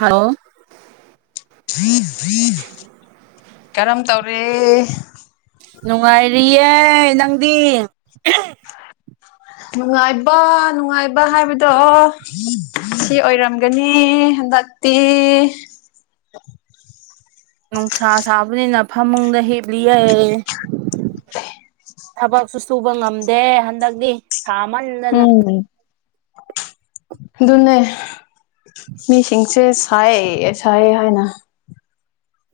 Hello ꯀꯔꯝ ꯇꯧꯔꯤ ꯅꯨꯡꯉꯥꯏꯔꯤꯌꯦꯦ ꯅꯪꯗꯤ ꯅꯨꯡꯉꯥꯏꯕ ꯅꯨꯡꯉꯥꯏꯕ ꯍꯥꯏꯕꯗꯣ ꯁꯤ ꯑꯣꯏꯔꯝꯒꯅꯤ ꯍꯟꯗꯛ ꯇ ꯅꯨꯡꯁꯥ ꯁꯥꯕꯅꯤꯅ ꯐꯃꯨꯡꯗ ꯍꯤꯞꯂꯤ ꯌꯥꯏ ꯊꯕꯛꯁꯨ ꯁꯨꯕ ꯉꯝꯗꯦ ꯍꯟꯗꯛꯇꯤ ꯁꯥꯃꯜ ꯎꯝ ꯑꯗꯨꯅꯦ ꯃꯤꯁꯤꯡꯁꯦ ꯁꯥꯏ ꯁꯥꯏ ꯍꯥꯏꯅ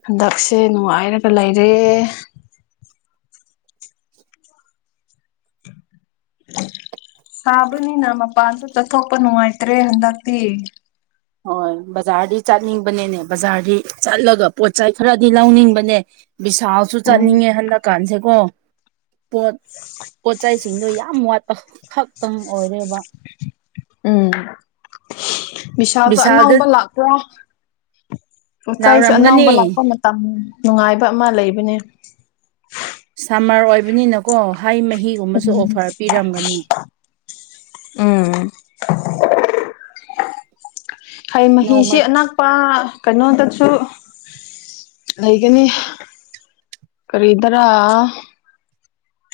ꯍꯟꯗꯛꯁꯦ ꯅꯨꯡꯉꯥꯏꯔꯒ ꯂꯩꯔꯦ ꯁꯥꯕꯅꯤ ꯅꯃꯄ ꯑꯟꯁꯨ ꯆꯁꯣꯄ ꯅꯅꯨꯡꯉꯥꯏꯇ꯭ꯔꯦ ꯍꯟꯗꯇꯤ ꯍꯣꯏ ꯕꯖꯥꯔꯗꯤ ꯆꯠꯅꯤꯡꯕꯅꯦꯅꯦ ꯕꯖꯥꯔꯗꯤ ꯆꯠꯂꯒ ꯄꯣꯠꯆꯩ ꯈꯔꯗꯤ ꯂꯧꯅꯤꯡꯕꯅꯦ ꯕꯤꯁꯜꯁꯨ ꯑꯣ ꯆꯠꯅꯤꯡꯉꯦ ꯍꯟꯗꯛꯀꯥꯟꯁꯦ ꯀꯣ ꯄꯣꯠ ꯄꯣꯠꯆꯩꯁꯤꯡꯗꯣ ꯌꯥꯝ ꯋꯥꯠꯄ ꯈꯛꯇꯪ ꯑꯣꯏꯔꯦꯕ ꯎꯝ ꯕꯤꯁꯥꯜꯗꯣ ꯕꯤꯚꯤꯁꯥꯜꯗ ꯑꯅꯧꯕ ꯂꯥꯛꯄ꯭ꯔ ꯄꯣꯆꯥꯏꯁꯨ ꯂꯥꯛꯔꯝꯒꯅꯤ ꯑꯅꯧꯕ ꯂꯥꯛꯄ ꯅꯨꯡꯉꯥꯏꯕ ꯑꯃ ꯂꯩꯕꯅꯤ ꯁꯝꯃꯔ ꯑꯣꯏꯕꯅꯤꯅꯀꯣ ꯍꯥꯏ ꯃꯍꯤꯒꯨꯝꯕꯁꯨ ꯎꯝ ꯑꯣꯐꯔ ꯄꯤꯔꯝꯒꯅꯤ ꯎꯝ ꯍꯩ ꯅꯣꯡꯃ ꯃꯍꯤꯁꯤ ꯑꯅꯛꯄ ꯀꯩꯅꯣꯗꯁꯨ ꯂꯩꯒꯅꯤ ꯈꯔꯤꯗꯔ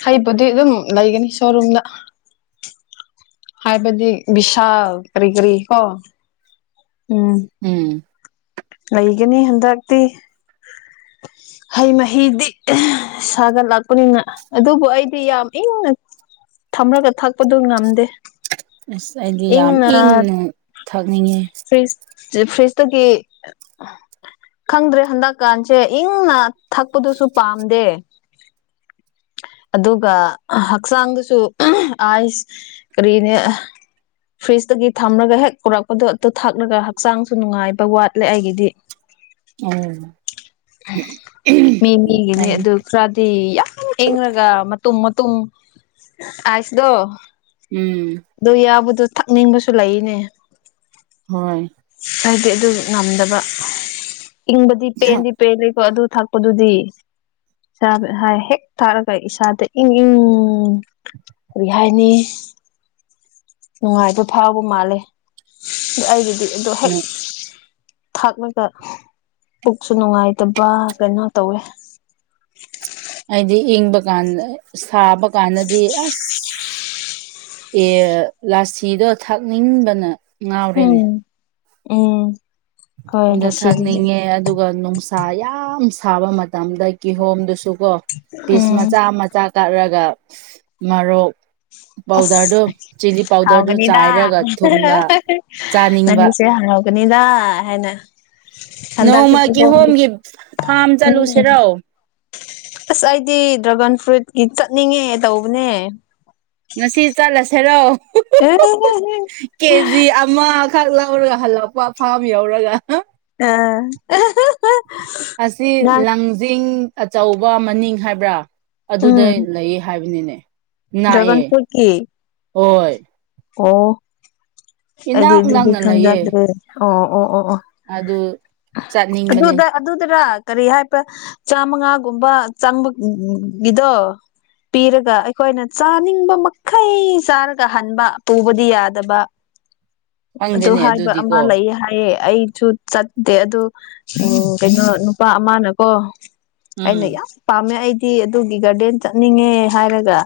ꯍꯩꯕꯗꯤ ꯑꯗꯨꯝ ꯂꯩꯒꯅꯤ ꯁꯣꯔꯨꯝꯗ ꯍꯥꯏꯕꯗꯤ ꯕꯤꯁꯥ ꯀꯔꯤ ꯀꯔꯤ ꯀꯣ ꯎꯝ ꯎꯝ ꯂꯩꯒꯅꯤ ꯍꯟꯗꯛꯇꯤ [unintelligible] ꯍꯩ ꯃꯍꯤꯗꯤ ꯁꯥꯒꯠꯂꯛꯄꯅꯤꯅ ꯑꯗꯨꯕꯨ ꯑꯩꯗꯤ ꯌꯥꯝ ꯏꯪꯅ ꯊꯝꯂꯒ ꯊꯛꯄꯗꯨ ꯉꯝꯗꯦ ꯑꯁ ꯑꯩꯗꯤ ꯌꯥꯝ ꯏꯪꯅ ꯊꯛꯅꯤꯡꯉꯤ ꯐ꯭ꯔꯤꯖ ꯐ꯭ꯔꯤꯖꯇꯒꯤ ꯈꯪꯗ꯭ꯔꯦ ꯍꯟꯗꯛꯀꯥꯟꯁꯦ ꯏꯪꯅ ꯊꯛꯄꯗꯨꯁꯨ ꯄꯥꯝꯗꯦ ꯑꯗꯨꯒ ꯍꯛꯆꯥꯡꯗꯁꯨ ꯑꯥꯏꯁ ꯀꯔꯤꯅꯦ ꯐ꯭ꯔꯤꯖꯇꯒꯤ ꯊꯝꯂꯒ ꯍꯦꯛ ꯀꯔꯛꯄꯗꯣ ꯑꯗꯨ ꯊꯥꯛꯂꯒ ꯍꯛꯆꯥꯡꯁꯨ ꯅꯨꯡꯉꯥꯏꯕ ꯋꯥꯠꯂꯦ ꯑꯩꯒꯤꯗꯤ [unintelligible] ꯃꯤ ꯃꯤꯒꯤꯅꯤ ꯑꯩ ꯑꯗꯨ ꯈꯔꯗꯤ ꯌꯥꯝ ꯏꯪꯉꯒ ꯃꯇꯨꯝ ꯃꯇꯨꯝ ꯑꯥꯏꯁꯗꯣ ꯎꯝ꯫ ꯑꯗꯨ ꯌꯥꯕꯗꯨ ꯊꯛꯅꯤꯡꯕꯁꯨ ꯂꯩꯅꯦ꯫ ꯍꯣꯏ꯫ ꯑꯩꯗꯤ ꯑꯗꯨ ꯉꯝꯗꯕ ꯏꯪꯕꯗꯤ ꯄꯦꯟꯗꯤ ꯄꯦꯜꯂꯦꯀꯣ ꯑꯗꯨ ꯊꯛꯄꯗꯨꯗꯤ꯫ [unintelligible] ꯍꯦꯛ ꯊꯥꯛꯔꯒ ꯏꯁꯥꯗ ꯏꯪ ꯏꯪ ꯀꯔꯤ ꯍꯥꯏꯅꯤ꯫ ꯅꯨꯡꯉꯥꯏꯕ ꯐꯥꯎꯕ ꯃꯥꯜꯂꯦ ꯑꯩꯒꯤꯗꯤ ꯑꯗꯨ ꯍꯦꯛ ꯊꯥꯛꯂꯒ ꯄꯨꯛꯁꯨ ꯅꯨꯡꯉꯥꯏꯇꯕ ꯀꯩꯅꯣ ꯇꯧꯋꯦ꯫ ꯍꯥꯏꯗꯤ ꯏꯪꯕ ꯀꯥꯟꯗ ꯁꯥꯕ ꯀꯥꯟꯗꯗꯤ ꯑꯁ ꯑꯦ ꯂꯥꯁꯤꯗꯣ ꯊꯥꯛꯅꯤꯡꯕꯅ ꯉꯥꯎꯔꯦꯅꯦ꯫ ꯎꯝ ꯎꯝ꯫ ꯍꯣꯏ ꯑꯗꯣ ꯂꯁꯤꯗꯨꯗꯤ ꯊꯥꯛꯅꯤꯡꯉꯦ ꯑꯗꯨꯒ ꯅꯨꯡꯁ ꯁꯥ ꯌꯥꯝ ꯁꯥꯕ ꯃꯇꯝꯗ ꯀꯤꯍꯣꯝꯗꯨꯁꯨ ꯀꯣ ꯄꯤꯁ ꯎꯝ ꯃꯆꯥ ꯃꯆꯥ ꯀꯛꯔꯒ ꯃꯔꯣꯛ ꯄꯥꯎꯗꯔꯗꯨ ꯑꯁ ꯆꯤꯂꯤ ꯄꯥꯎꯗꯔꯗꯨ ꯍꯥꯎꯒꯅꯤꯗꯥ ꯆꯥꯏꯔꯒ ꯊꯨꯝꯒ [unintelligible] ꯆꯥꯅꯤꯡꯕ ꯅꯪꯁꯦ ꯍꯥꯎ ꯒꯅꯤꯗꯥ ꯍꯥꯏꯅ ꯍꯟꯗꯛꯇꯤ ꯅꯣꯡꯃ ꯀꯤꯍꯣꯝꯗꯤ ꯀꯤꯍꯣꯝꯒꯤ ꯐꯥꯝ ꯎꯝ ꯆꯠꯂꯨꯁꯤꯔꯣ꯫ ꯑꯁ ꯑꯩꯗꯤ ꯗ꯭ꯔꯥꯒꯟ ꯐ꯭ꯔꯨꯏꯠꯀꯤ ꯆꯠꯅꯤꯡꯉꯦ ꯇꯧꯕꯅꯦ꯫ ꯉꯁꯤ ꯆꯠꯂꯁꯦꯔꯣ꯫ [unintelligible] ꯑꯃꯥꯈꯛ ꯂꯧꯔꯒ ꯍꯜꯂꯛꯄ ꯐꯥꯝ ꯌꯧꯔꯒ꯫ ꯑꯥ꯫ ꯑꯁꯤ ꯂꯥꯡꯖꯤꯡ ꯑꯆꯧꯕ ꯃꯅꯤꯡ ꯍꯥꯏꯕ꯭ꯔꯥ꯫ ꯑꯗꯨꯗ ꯎꯝ ꯂꯩꯌꯦ ꯍꯥꯏꯕꯅꯤꯅꯦ ꯗ꯭ꯔꯥꯒꯟ ꯅꯥꯛꯑꯦ ꯐ꯭ꯔꯨꯏꯠꯀꯤ ꯍꯣꯏ꯫ ꯑꯣ ꯑꯩꯗꯤ ꯏꯅꯥꯛ ꯑꯗꯨꯗꯤ ꯅꯛꯅ ꯂꯩꯌꯦ ꯈꯪꯖꯗ꯭ꯔꯦ ꯑꯣ ꯑꯣ ꯑꯣ ꯑꯣ꯫ ꯑꯗꯨ ꯆꯠꯅꯤꯡꯕꯅꯦ꯫ ꯑꯗꯨꯗ ꯑꯗꯨꯗꯔ ꯀꯔꯤ ꯍꯥꯏꯕ꯭ꯔꯥ ꯆꯥꯃꯉꯥꯒꯨꯝꯕ ꯆꯪꯕ ꯒꯤꯗꯣ꯫ ꯄꯤꯔꯒ ꯑꯩꯈꯣꯏꯅ ꯆꯥꯅꯤꯡꯕ ꯃꯈꯩ ꯆꯥꯔꯒ ꯍꯟꯕ꯫ ꯄꯨꯕꯗꯤ ꯌꯥꯗꯕ ꯑꯗꯨ ꯈꯪꯗꯦꯅꯦ ꯍꯥꯏꯕ ꯑꯃ ꯑꯗꯨꯗꯤꯀꯣ ꯂꯩꯌꯦ ꯍꯥꯏꯌꯦ ꯑꯩꯁꯨ ꯆꯠꯇꯦ ꯑꯗꯣ ꯀꯩꯅꯣ ꯅꯨꯄꯥ ꯑꯃꯅꯀꯣ ꯎꯝ ꯑꯩꯅ ꯌꯥꯝ ꯄꯥꯝꯃꯦ ꯑꯩꯗꯤ ꯑꯗꯨꯒꯤ ꯒꯥꯔꯗꯦꯟ ꯆꯠꯅꯤꯡꯉꯦ ꯍꯥꯏꯔꯒ꯫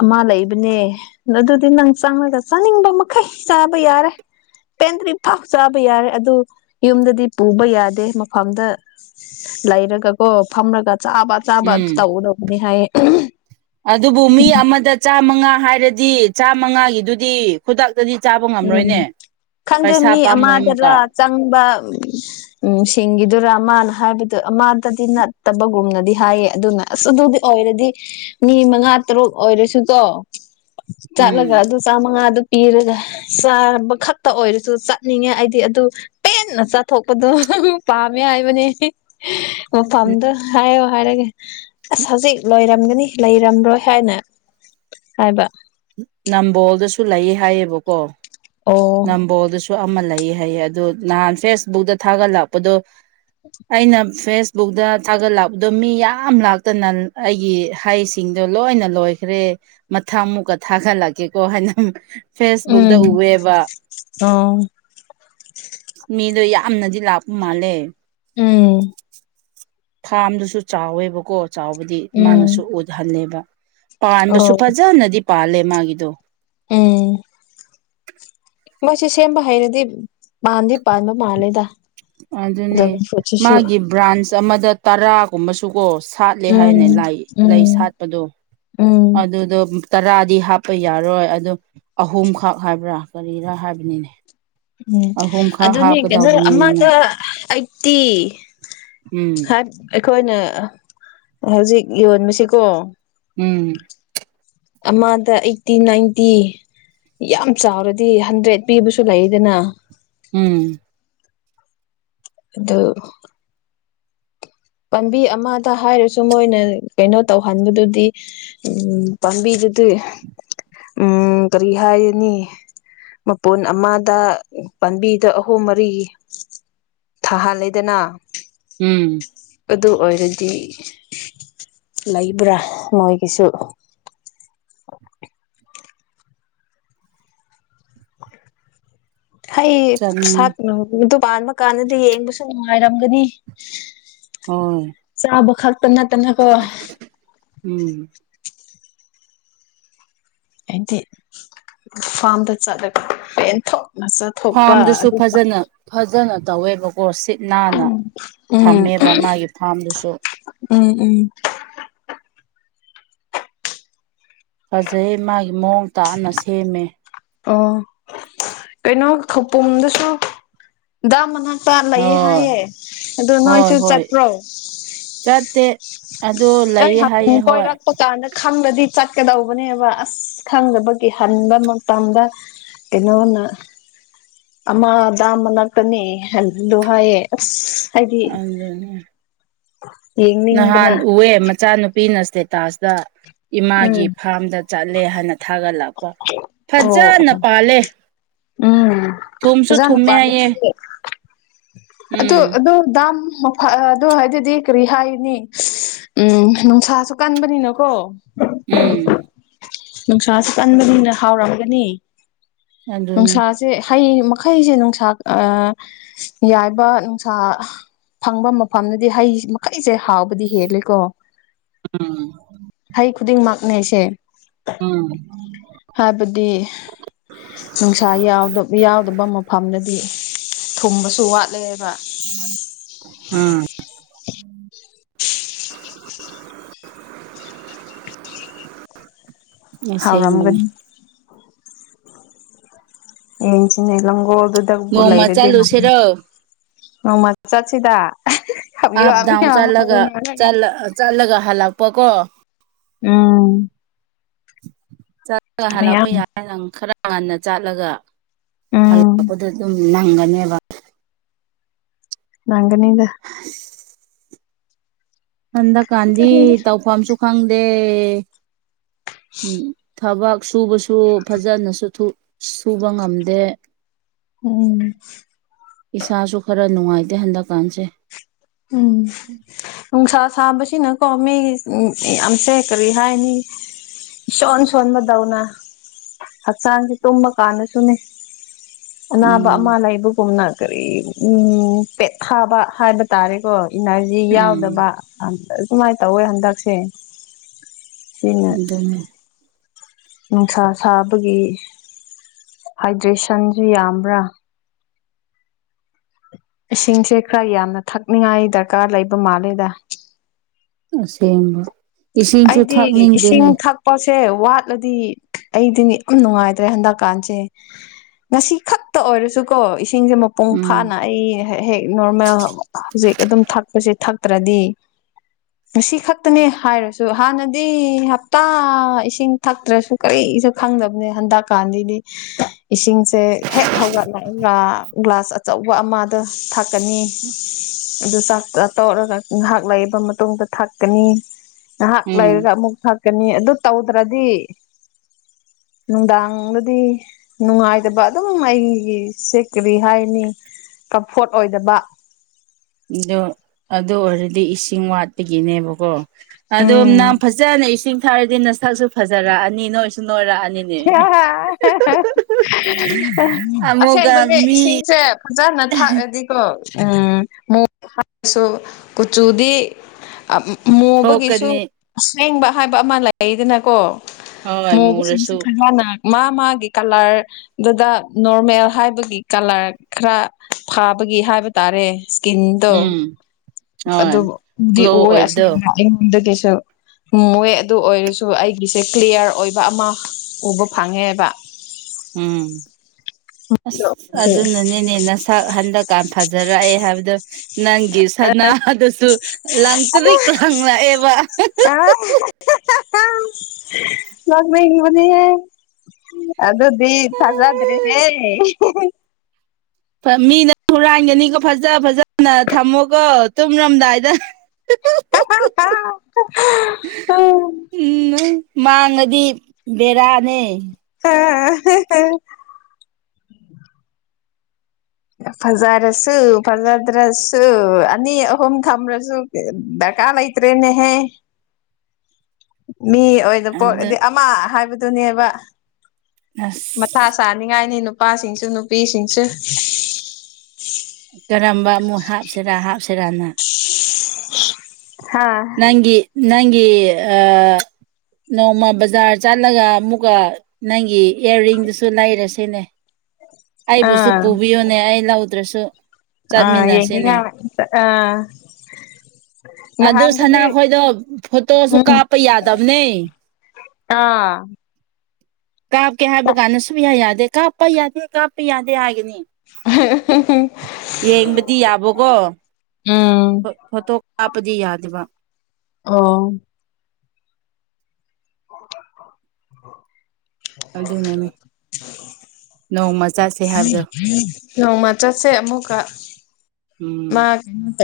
ꯑꯃ ꯂꯩꯕꯅꯦ ꯑꯗꯨ ꯗꯨ ꯅꯪ ꯆꯪꯔꯒ ꯆꯥꯅꯤꯡꯕ ꯃꯈꯩ ꯆꯥꯕ ꯌꯥꯔꯦ꯫ ꯄꯦꯟꯗ꯭ꯔꯤ ꯐꯥꯎ ꯆꯥꯕ ꯌꯥꯔꯦ ꯑꯗꯨ ꯌꯨꯝꯗꯗꯤ ꯄꯨꯕ ꯌꯥꯗꯦ ꯃꯐꯝꯗ ꯂꯩꯔꯒꯀꯣ ꯐꯝꯔꯒ ꯆꯥꯕ ꯆꯥꯕ ꯎꯝ ꯇꯧꯒꯗꯧꯕꯅꯤ ꯍꯥꯏꯌꯦ ꯑꯗꯨꯕꯨ ꯃꯤ ꯑꯃꯗ ꯆꯥꯃꯉꯥ ꯍꯥꯏꯔꯗꯤ ꯆꯥꯃꯉꯥꯒꯤꯗꯨꯗꯤ ꯈꯨꯗꯛꯇꯗꯤ ꯆꯥꯕ ꯎꯝ ꯉꯝꯔꯣꯏꯅꯦ ꯈꯪꯗꯦ ꯄꯩꯁꯥ ꯃꯤ ꯄꯥꯝꯃꯨꯑꯦ ꯑꯃꯨꯛꯀ꯫ ꯑꯃꯗꯔ ꯆꯪꯕ ꯎꯝ ꯁꯤꯡꯒꯤꯗꯨꯔꯥ ꯃꯥꯅ ꯍꯥꯏꯕꯗ ꯑꯃꯗꯗꯤ ꯅꯠꯇꯕꯒꯨꯝꯅꯗꯤ ꯍꯥꯏꯌꯦ ꯑꯗꯨꯅ ꯑꯁ ꯑꯗꯨꯗꯤ ꯑꯣꯏꯔꯗꯤ ꯃꯤ ꯃꯉꯥ ꯇꯔꯨꯛ ꯑꯣꯏꯔꯁꯨꯀꯣ ꯎꯝ ꯆꯠꯂꯒ ꯑꯗꯨ ꯆꯥꯃꯉꯥꯗꯨ ꯄꯤꯔꯒ ꯆꯥꯕ ꯈꯛꯇ ꯑꯣꯏꯔꯁꯨ ꯆꯠꯅꯤꯡꯉꯦ ꯑꯩꯗꯤ ꯑꯗꯨ꯫ ꯄꯦꯟꯅ ꯆꯥꯊꯣꯛꯄꯗꯣ ꯑꯗꯨ ꯄꯥꯝꯃꯦ ꯍꯥꯏꯕꯅꯦ꯫ ꯃꯐꯝꯝꯗꯣ ꯍꯥꯏꯌꯣ ꯍꯥꯏꯔꯒ ꯑꯁ ꯍꯧꯖꯤꯛ ꯂꯣꯏꯔꯝꯒꯅꯤ ꯂꯩꯔꯝꯔꯣꯏ ꯍꯥꯏꯅ ꯍꯥꯏꯕ ꯅꯝꯕꯣꯜꯗꯁꯨ ꯂꯩꯌꯦ ꯍꯥꯏꯌꯦꯕꯀꯣ ꯑꯣ ꯅꯝꯕꯣꯜꯗꯁꯨ ꯁꯨ ꯑꯃ ꯂꯩ ꯍꯥꯏꯌꯦ ꯑꯗꯨ ꯅꯍꯥꯟ ꯐꯦꯁꯕꯨꯛꯇ ꯊꯥꯒꯠꯂꯛꯄꯗꯣ ꯑꯩꯅ ꯐꯦꯁꯕꯨꯛꯇ ꯊꯥꯒꯠꯂꯛꯄꯗꯣ ꯃꯤ ꯌꯥꯝ ꯂꯥꯛꯇꯅ ꯑꯩꯒꯤ ꯍꯩꯁ ꯇꯤꯡꯗꯣ ꯂꯣꯏꯅ ꯂꯣꯏꯈ꯭ꯔꯦ ꯃꯊ ꯃꯨꯛꯀ ꯊꯥꯒꯠꯂꯛꯀꯦꯀꯣ ꯍꯥꯏꯅ ꯇꯤꯛ ꯐꯦꯁꯕꯨꯛꯗ ꯎꯝ ꯎꯑꯦꯕ꯫ ꯑꯣ ꯃꯤꯗꯣ ꯌꯥꯝꯅꯗꯤ ꯂꯥꯛꯄ ꯃꯥꯜꯂꯦ꯫ ꯎꯝ꯫ ꯐꯥꯔꯝꯗꯨꯁꯨ ꯆꯥꯎꯋꯦꯕꯀꯣ ꯆꯥꯎꯕꯗꯤ ꯎꯝ ꯃꯥꯅꯁꯨ ꯎꯠꯍꯟꯅꯤꯕ ꯄꯥꯟꯕꯁꯨ ꯑꯣ ꯐꯖꯅꯗꯤ ꯄꯥꯜꯂꯦ ꯃꯥꯒꯤꯗꯣ꯫ ꯎꯝ꯫ ꯃꯣꯏꯁꯦ ꯁꯦꯝꯕ ꯍꯩꯔꯗꯤ ꯃꯥꯟꯗꯤ ꯄꯥꯟꯕ ꯃꯥꯜꯂꯦꯗ꯫ ꯑꯗꯨꯅꯦ ꯗ꯭ꯔꯥꯒꯟ ꯐ꯭ꯔꯨꯠꯁꯤꯁꯨ ꯃꯥꯒꯤ ꯕ꯭ꯔꯥꯟꯁ ꯑꯃꯗ ꯇꯔꯥ ꯄꯨꯝꯃꯁꯨꯀꯣ ꯁꯥꯠꯂꯦ ꯍꯥꯏꯅꯦ ꯎꯝ ꯂꯥꯏ ꯂꯩ ꯎꯝ ꯁꯥꯠꯄꯗꯣ ꯎꯝ ꯑꯗꯨꯗꯨ ꯑꯝ ꯇꯔꯥꯗꯤ ꯍꯥꯞꯄ ꯌꯥꯔꯣꯏ ꯑꯗ ꯑꯍꯨꯝꯈꯛ ꯍꯥꯏꯕ꯭ꯔꯥ ꯀꯔꯤꯔꯥ ꯍꯥꯏꯕꯅꯤꯅꯦ ꯎꯝ ꯑꯍꯨꯝꯈꯛ ꯑꯗꯨꯅꯤ ꯀꯩꯅꯣ ꯍꯥꯞꯀꯗꯧꯕꯅꯤꯅ ꯑꯃꯗ ꯑꯩꯠꯇꯤ ꯎꯝ ꯑꯩꯈꯣꯏꯅ ꯍꯧꯖꯤꯛ ꯌꯣꯟꯕꯁꯤꯀꯣ ꯎꯝ ꯑꯃꯗ ꯑꯩꯠꯇꯤ ꯅꯥꯏꯟꯇꯤ ꯌꯥꯝ ꯆꯥꯎꯔꯗꯤ ꯍꯟꯗ꯭ꯔꯦꯗ ꯄꯤꯕꯁꯨ ꯂꯩꯗꯅ ꯎꯝ ꯑꯗꯨ ꯄꯥꯝꯕꯤ ꯑꯃꯗ ꯍꯥꯏꯔꯁꯨ ꯃꯣꯏꯅ ꯀꯩꯅꯣ ꯇꯧꯍꯟꯕꯗꯨꯗꯤ ꯎꯝ ꯄꯝꯕꯤꯗꯨꯗꯤ ꯎꯝ ꯀꯔꯤ ꯍꯥꯏꯔꯨꯅꯤ ꯃꯄꯨꯟ ꯑꯃꯗ ꯄꯥꯝꯕꯤꯗ ꯑꯍꯨꯝ ꯃꯔꯤ ꯊꯥꯍꯜꯂꯦꯗꯅ ꯎꯝ ꯑꯗꯨ ꯑꯣꯏꯔꯗꯤ ꯂꯩꯕ꯭ꯔꯥ ꯃꯣꯏꯒꯤꯁꯨ ꯍꯩ ꯆꯠꯅꯤꯡꯉꯤ ꯁꯥꯠꯗꯨ ꯄꯥꯟꯕꯥꯟꯕ ꯀꯥꯟꯗꯗꯤ ꯌꯦꯡꯕꯁꯨ ꯅꯨꯡꯉꯥꯏꯔꯝꯒꯅꯤ ꯎꯝ ꯆꯥꯕ ꯈꯛꯇ ꯅꯠꯇꯅꯀꯣ ꯎꯝ ꯍꯥꯏꯗꯤ ꯐꯥꯝꯗ ꯆꯠꯂꯒ ꯄꯦꯟꯊꯣꯛꯅ ꯆꯠ ꯐꯥꯝꯗꯨꯁꯨ ꯐꯖꯅ ꯐꯖꯅ ꯇꯧꯋꯦꯕꯀꯣ ꯁꯤꯠ ꯅꯥꯟꯅ ꯎꯝ ꯊꯝꯃꯦꯕ ꯃꯥꯒꯤ ꯐꯥꯝꯗꯨꯁꯨ ꯎꯝ ꯎꯝ ꯐꯖꯩ ꯃꯥꯒꯤ ꯃꯑꯣꯡ ꯇꯥꯅ ꯁꯦꯝꯃꯦ ꯑꯣ ꯀꯩꯅꯣ ꯈꯧꯄꯨꯝꯗꯁꯨ ꯃꯅꯥꯛꯇ ꯂꯩ ꯍꯣꯏ ꯍꯥꯏꯌꯦ ꯑꯗꯨ ꯍꯣꯏ ꯅꯣꯏꯁꯨ ꯍꯣꯏ ꯆꯠꯄ꯭ꯔꯣ ꯆꯠꯇꯦ ꯑꯗꯨ ꯂꯩꯌꯦ ꯍꯥꯏꯌꯦ ꯍꯣꯏ ꯈꯪꯕꯗꯤ ꯆꯠꯀꯗꯧꯕꯅꯦꯕ ꯑꯁ ꯈꯪꯗꯕꯒꯤ ꯍꯟꯕ ꯃꯇꯝꯗ ꯀꯩꯅꯣꯅ ꯑꯃ ꯗꯥꯝ ꯃꯅꯥꯛꯇꯅꯤ ꯑꯗꯨ ꯍꯥꯏꯌꯦ ꯑꯁ ꯍꯥꯏꯗꯤ ꯎꯝ ꯌꯦꯡꯅꯤꯡꯕꯅ ꯅꯍꯥꯟ ꯎꯏꯌꯦ ꯃꯆꯥꯅꯨꯄꯤꯅ ꯏꯁꯇꯦꯇꯥꯁꯇ ꯏꯃꯥꯒꯤ ꯎꯝ ꯐꯥꯝꯗ ꯆꯠꯂꯦ ꯍꯥꯏꯅ ꯊꯥꯒꯠꯂꯛꯄ ꯑꯣ ꯐꯖꯅ ꯑꯣ ꯄꯥꯜꯂꯦ ꯎꯝ ꯊꯨꯝꯁꯨ ꯐꯖꯅ ꯊꯨꯝꯃꯦ ꯄꯥꯜꯂꯦ ꯍꯥꯏꯌꯦ ꯑꯗꯨ ꯎꯝ ꯑꯗꯨ ꯗꯥꯝ ꯑꯗꯨꯗ ꯍꯥꯏꯗꯨꯗꯤ ꯀꯔꯤ ꯍꯥꯏꯅꯤ ꯎꯝ ꯅꯨꯡꯁꯥꯁꯨ ꯀꯟꯕꯅꯤꯅꯀꯣ ꯎꯝ ꯅꯨꯡꯁꯥꯥꯁꯨ ꯀꯟꯕꯅꯤꯅ ꯍꯥꯎꯔꯝꯒꯅꯤ ꯑꯗꯨꯅꯦ ꯅꯨꯡꯁꯥꯁ ꯁꯦ ꯍꯩ ꯃꯈꯩꯁꯦ ꯅꯨꯡꯁꯥ ꯌꯥꯏꯕ ꯅꯨꯡꯁꯥ ꯐꯪꯕ ꯃꯐꯝꯗꯗꯤ ꯍꯩ ꯍꯩꯁꯦ ꯍꯥꯎꯕꯗꯤ ꯍꯦꯜꯂꯦꯀꯣ ꯍꯩ ꯈꯨꯗꯤꯡꯃꯛꯅꯦ ꯑꯩꯁꯦ ꯎꯝ ꯍꯥꯏꯕꯗꯤ ꯅꯨꯡꯁꯥ ꯌꯥꯎ ꯌꯥꯎꯗꯕ ꯃꯐꯝꯗꯗꯤ ꯊꯨꯝꯕꯁꯨ ꯋꯥꯠꯂꯦ ꯎꯝ [inaudible] ꯑꯁꯦꯡꯕꯅꯦ ꯍꯥꯎꯔꯝꯒꯅꯤ ꯌꯦꯡꯁꯤꯅꯦ ꯂꯥꯡꯒꯣꯜ ꯗꯨꯗ ꯅꯣꯡꯃ ꯂꯩꯔꯗꯤ ꯆꯠꯂꯨꯁꯤꯔꯣ ꯅꯣꯡꯃ ꯆꯠꯁꯤꯗ ꯈꯥꯕꯤꯌꯣ ꯑꯞ ꯗꯥꯎꯟ ꯃꯌꯥꯝ ꯆꯠꯂꯒ ꯍꯧꯅꯔꯒ ꯆꯠꯂꯒ ꯍꯜꯂꯛꯄ ꯀꯣ ꯎꯝ ꯆꯠꯂꯒ ꯍꯜꯂꯛꯄ ꯃꯌꯥꯝ ꯌꯥꯔꯦ ꯅꯪ ꯈꯔ ꯉꯟꯅ ꯆꯥꯠꯂꯒ ꯎꯝ ꯍꯜꯂꯛꯄꯗ ꯑꯗꯨꯝ ꯅꯪꯒꯅꯦꯕ ꯅꯪꯒꯅꯤꯗ ꯑꯁ ꯍꯟꯗꯛꯀꯥꯟꯗꯤ ꯇꯧꯐꯝꯁꯨ ꯈꯪꯗꯦ ꯎꯝ ꯊꯕꯛ ꯁꯨꯕꯁꯨ ꯐꯖꯅꯁꯨ ꯁꯨꯕ ꯉꯝꯗꯦ ꯎꯝ ꯏꯁꯥꯁꯨ ꯈꯔ ꯅꯨꯡꯉꯥꯏꯇꯦ ꯍꯟꯗꯛꯀꯥꯟꯁꯦ ꯎꯝ ꯅꯨꯡꯁꯥ ꯁꯥꯕꯁꯤꯅꯀꯣ ꯃꯤ ꯌꯥꯝꯁꯦ ꯀꯔꯤ ꯍꯥꯏꯅꯤ ꯏꯁꯣꯟ ꯁꯣꯟꯕꯗꯧꯅ ꯍꯛꯆꯥꯡꯁꯦ ꯇꯨꯝꯕ ꯀꯥꯟꯗꯁꯨꯅꯤ ꯑꯅꯥꯕ ꯑꯃ ꯎꯝ ꯂꯩꯕꯒꯨꯝꯅ ꯀꯔꯤ ꯎ ꯄꯦꯠ ꯊꯥꯕ ꯍꯥꯏꯕ ꯇꯥꯔꯦꯀꯣ ꯏꯅꯔꯖꯤ ꯌꯥꯎꯗꯕ ꯎꯝ ꯗ ꯁꯨꯃꯥꯏꯅ ꯇꯧꯋꯦ ꯍꯟꯗꯛꯁꯦ ꯁꯤꯅ ꯑꯗꯨꯅꯤ ꯅꯨꯡꯁꯥ ꯁꯥꯕꯒꯤ ꯍꯥꯏꯗ꯭ꯔꯦꯁꯟꯁꯨ ꯌꯥꯝꯕ꯭ꯔꯥ ꯏꯁꯤꯡꯁꯦ ꯈꯔ ꯌꯥꯝꯅ ꯊꯛꯅꯤꯉꯥꯏ ꯗꯔꯀꯥꯔ ꯂꯩꯕ ꯃꯥꯜꯂꯦꯗ ꯑꯁꯦꯡꯕ ꯏꯁꯤꯡꯁꯨ ꯊꯛꯅꯤꯡꯗꯦꯅꯦ ꯄꯣꯠꯁꯦ ꯋꯥꯠꯂꯗꯤ ꯑꯩꯗꯤꯅꯤ ꯌꯥꯝ ꯅꯨꯡꯉꯥꯏꯇ꯭ꯔꯦ ꯍꯟꯗꯛꯀꯥꯟꯁꯦ ꯉꯁꯤ ꯈꯛꯇ ꯑꯣꯏꯔꯁꯨꯀꯣ ꯏꯁꯤꯡꯁꯦ ꯃꯄꯨꯡ ꯎꯝ ꯐꯥꯅ ꯑꯩ ꯍꯦꯛ ꯅꯣꯔꯃꯦꯜ ꯍꯧꯖꯤꯛ ꯑꯗꯨꯝ ꯊꯛꯄꯁꯦ ꯊꯛꯇ꯭ꯔꯗꯤ [inaudible] ꯉꯁꯤ ꯈꯛꯇꯅꯦ ꯍꯥꯏꯔꯁꯨ ꯍꯥꯟꯅꯗꯤ ꯍꯞꯇꯥ ꯏꯁꯤꯡ ꯊꯛꯇ꯭ꯔꯁꯨ ꯀꯔꯤꯁꯨ ꯈꯪꯗꯕꯅꯦ ꯍꯟꯗꯛ ꯀꯥꯟꯗꯗꯤ ꯏꯁꯤꯡꯁꯦ ꯍꯦꯛ ꯍꯧꯒꯠꯂꯒ ꯒ꯭ꯂꯥꯁ ꯑꯆꯧꯕ ꯑꯃꯗ ꯊꯥꯛꯀꯅꯤ ꯑꯗꯨ ꯆꯥꯛ ꯇꯧꯔꯒ ꯉꯥꯏꯍꯥꯛ ꯂꯩꯕ ꯃꯇꯨꯡꯗ ꯊꯥꯛꯀꯅꯤ ꯉꯍꯥꯛ ꯎꯝ ꯂꯩꯔꯒ ꯑꯃꯨꯛ ꯊꯛꯀꯅꯤ ꯑꯗꯨ ꯇꯧꯗ꯭ꯔꯗꯤ ꯅꯨꯡꯗꯥꯡꯒꯗꯤ ꯅꯨꯡꯉꯥꯏꯇꯕ ꯑꯗꯨꯝ ꯑꯩꯒꯤꯁꯦ ꯀꯔꯤ ꯍꯥꯏꯅꯤ ꯀꯝꯐꯣꯔꯠ ꯑꯣꯏꯗꯕ ꯑꯗꯣ ꯑꯗꯨ ꯑꯣꯏꯔꯗꯤ ꯏꯁꯤꯡ ꯋꯥꯠꯄꯒꯤꯅꯦꯕꯀꯣ ꯑꯗꯨꯝ ꯅ ꯎꯝ ꯐꯖꯅ ꯏꯁꯤꯡ ꯊꯥꯔꯗꯤ ꯅꯁꯛꯁꯨ ꯐꯖꯔꯛꯑꯅꯤ ꯅꯣꯏꯁꯨ ꯅꯣꯏꯔꯛꯑꯅꯤꯅ [unintelligible] ꯑꯃꯨꯛꯀ ꯑꯁꯦꯡꯕꯅꯦ ꯃꯤ ꯏꯁꯤꯡꯁꯦ ꯐꯖꯅ ꯊꯥꯛꯑꯗꯤ ꯎꯝ ꯃ ꯀꯆꯨꯗꯤ ꯃꯣꯕꯒꯤꯁꯨ ꯊꯣꯛꯀꯅꯤ ꯑꯁꯦꯡꯕ ꯍꯥꯏꯕ ꯑꯃ ꯂꯩꯗꯅꯀꯣ ꯍꯣꯏ ꯃꯣꯕꯁꯤꯡꯁꯦ ꯃꯨꯔꯁꯨ ꯐꯖꯅ ꯃꯥ ꯃꯥꯒꯤ ꯀꯂꯔ ꯑꯗꯨꯗ ꯅꯣꯔꯃꯦꯜ ꯍꯥꯏꯕꯒꯤ ꯀꯂꯔ ꯈꯔ ꯐꯕꯒꯤ ꯍꯥꯏꯕ ꯇꯥꯔꯦ ꯏꯁꯀꯤꯟ ꯇꯣ ꯎꯝ ꯍꯣꯏ ꯑꯗꯨ ꯎꯗꯤ ꯒ꯭ꯂꯣ ꯑꯣꯏꯁ ꯑꯣꯏꯕꯗꯣ ꯑꯩꯉꯣꯟꯗ ꯀꯩꯁꯨ ꯍꯨꯝꯋꯦ ꯑꯗꯨ ꯑꯣꯏꯔꯁꯨ ꯑꯩꯒꯤꯁꯦ ꯀ꯭ꯂꯤꯌꯥꯔ ꯑꯣꯏꯕ ꯑꯃ ꯎꯕ ꯐꯪꯉꯦꯕ ꯎꯝ ꯑꯁ ꯑꯗꯨꯅꯅꯤꯅꯦ ꯅ ꯁꯛ ꯍꯟꯗꯛ ꯀ ꯐꯖꯔꯛꯑꯦ ꯍꯥꯏꯕꯗꯣ ꯅꯪꯒꯤ ꯁꯅꯥꯗꯁꯨ ꯂꯪ ꯇꯔꯤꯛ ꯂꯥꯡꯪꯂꯛꯑꯦꯕ ꯂ ꯃꯒꯕꯨꯗꯤꯦ ꯑꯗꯨꯗꯗꯤ ꯆꯒꯗ꯭ꯔꯦ ꯍ ꯃꯤꯅ ꯍꯨꯔꯥꯏꯒꯅꯤꯀꯣ ꯐꯖ ꯐꯖꯅ ꯊꯝꯃꯣꯀꯣ ꯇꯨꯝꯔꯝꯗꯥꯏꯗ ꯍ ꯀ ꯎꯝ ꯃꯥꯡꯉꯗꯤ ꯕꯦꯔꯥꯅꯦ ꯍꯥ ꯐꯖꯔꯁꯨ ꯐꯖꯗ꯭ꯔꯁꯨ ꯑꯅꯤ ꯑꯍꯨꯝ ꯊꯝ꯭ꯔꯁꯨ ꯗꯀꯥꯜꯩ꯭ꯔꯦ ꯅꯦꯍꯦ ꯃꯤ ꯑꯣꯏꯅ ꯑꯣꯏꯅ ꯑꯗꯨ ꯄꯣꯛꯑꯗꯤ ꯑꯃ ꯍꯥꯏꯕꯗꯨꯅꯦꯕ ꯃꯊꯥ ꯑꯁ ꯁꯥ ꯆꯅꯤꯡꯉꯥꯏꯅꯤ ꯅꯨꯄꯥꯁꯤꯡꯁꯨ ꯅꯨꯄꯤꯁꯤꯡꯁꯨ ꯀꯔꯝꯕ ꯑꯃꯨꯛ ꯍꯥꯞꯁꯤꯔꯥ ꯍꯥꯞꯁꯤꯔꯥꯅ ꯍꯥꯥ ꯅꯪꯒꯤ ꯅꯪꯒꯤ ꯑ ꯅꯣꯡꯃ ꯕꯖꯥꯔ ꯆꯠꯂꯒ ꯑꯃꯨꯛꯀ ꯅꯪꯒꯤ ꯏꯌꯥꯔꯔꯤꯡꯗꯨꯁꯨ ꯂꯩꯔꯁꯤꯅꯦ ꯑꯩꯕꯨꯁꯨ ꯑꯥ ꯄꯨꯕꯤꯌꯨꯅꯦ ꯑꯩ ꯂꯧꯗ꯭ꯔꯁꯨ ꯑ ꯌꯦꯡꯅꯤꯡ ꯆꯠꯃꯤꯟꯅꯁꯤꯅꯦ ꯑꯥ ꯑꯗꯨ ꯅꯍꯥꯟ ꯑꯗꯨꯗꯤ ꯁꯅꯥꯈꯣꯏꯗꯣ ꯐꯣꯇꯣꯁꯨ ꯎꯝ ꯀꯥꯞꯄ ꯌꯥꯗꯕꯅꯦ ꯑꯥ ꯀꯥꯞꯀꯦ ꯍꯥꯏꯕ ꯀꯥꯟꯗ ꯁꯨꯡꯌꯥ ꯌꯥꯗꯦ ꯀꯥꯞꯄ ꯌꯥꯗꯦ ꯀꯥꯞꯄ ꯌꯥꯗꯦ ꯍꯥꯏꯒꯅꯤ [unintelligible] ꯌꯦꯡꯕꯗꯤ ꯌꯥꯕꯣꯀꯣ ꯎꯝ ꯐꯣꯇꯣ ꯀꯥꯞꯄꯗꯤ ꯌꯥꯗꯦꯕ ꯑꫭ ꯑꯗꯨꯅꯅꯤ ꯅꯣꯡꯃ ꯆꯠꯁꯦ ꯍꯥꯏꯕꯗꯣ [inaudible] ꯅꯣꯡꯃ ꯆꯠꯁꯦ ꯑꯃꯨꯛꯀ ꯎꯝ ꯃꯥ ꯀꯩꯅꯣ ꯇꯧ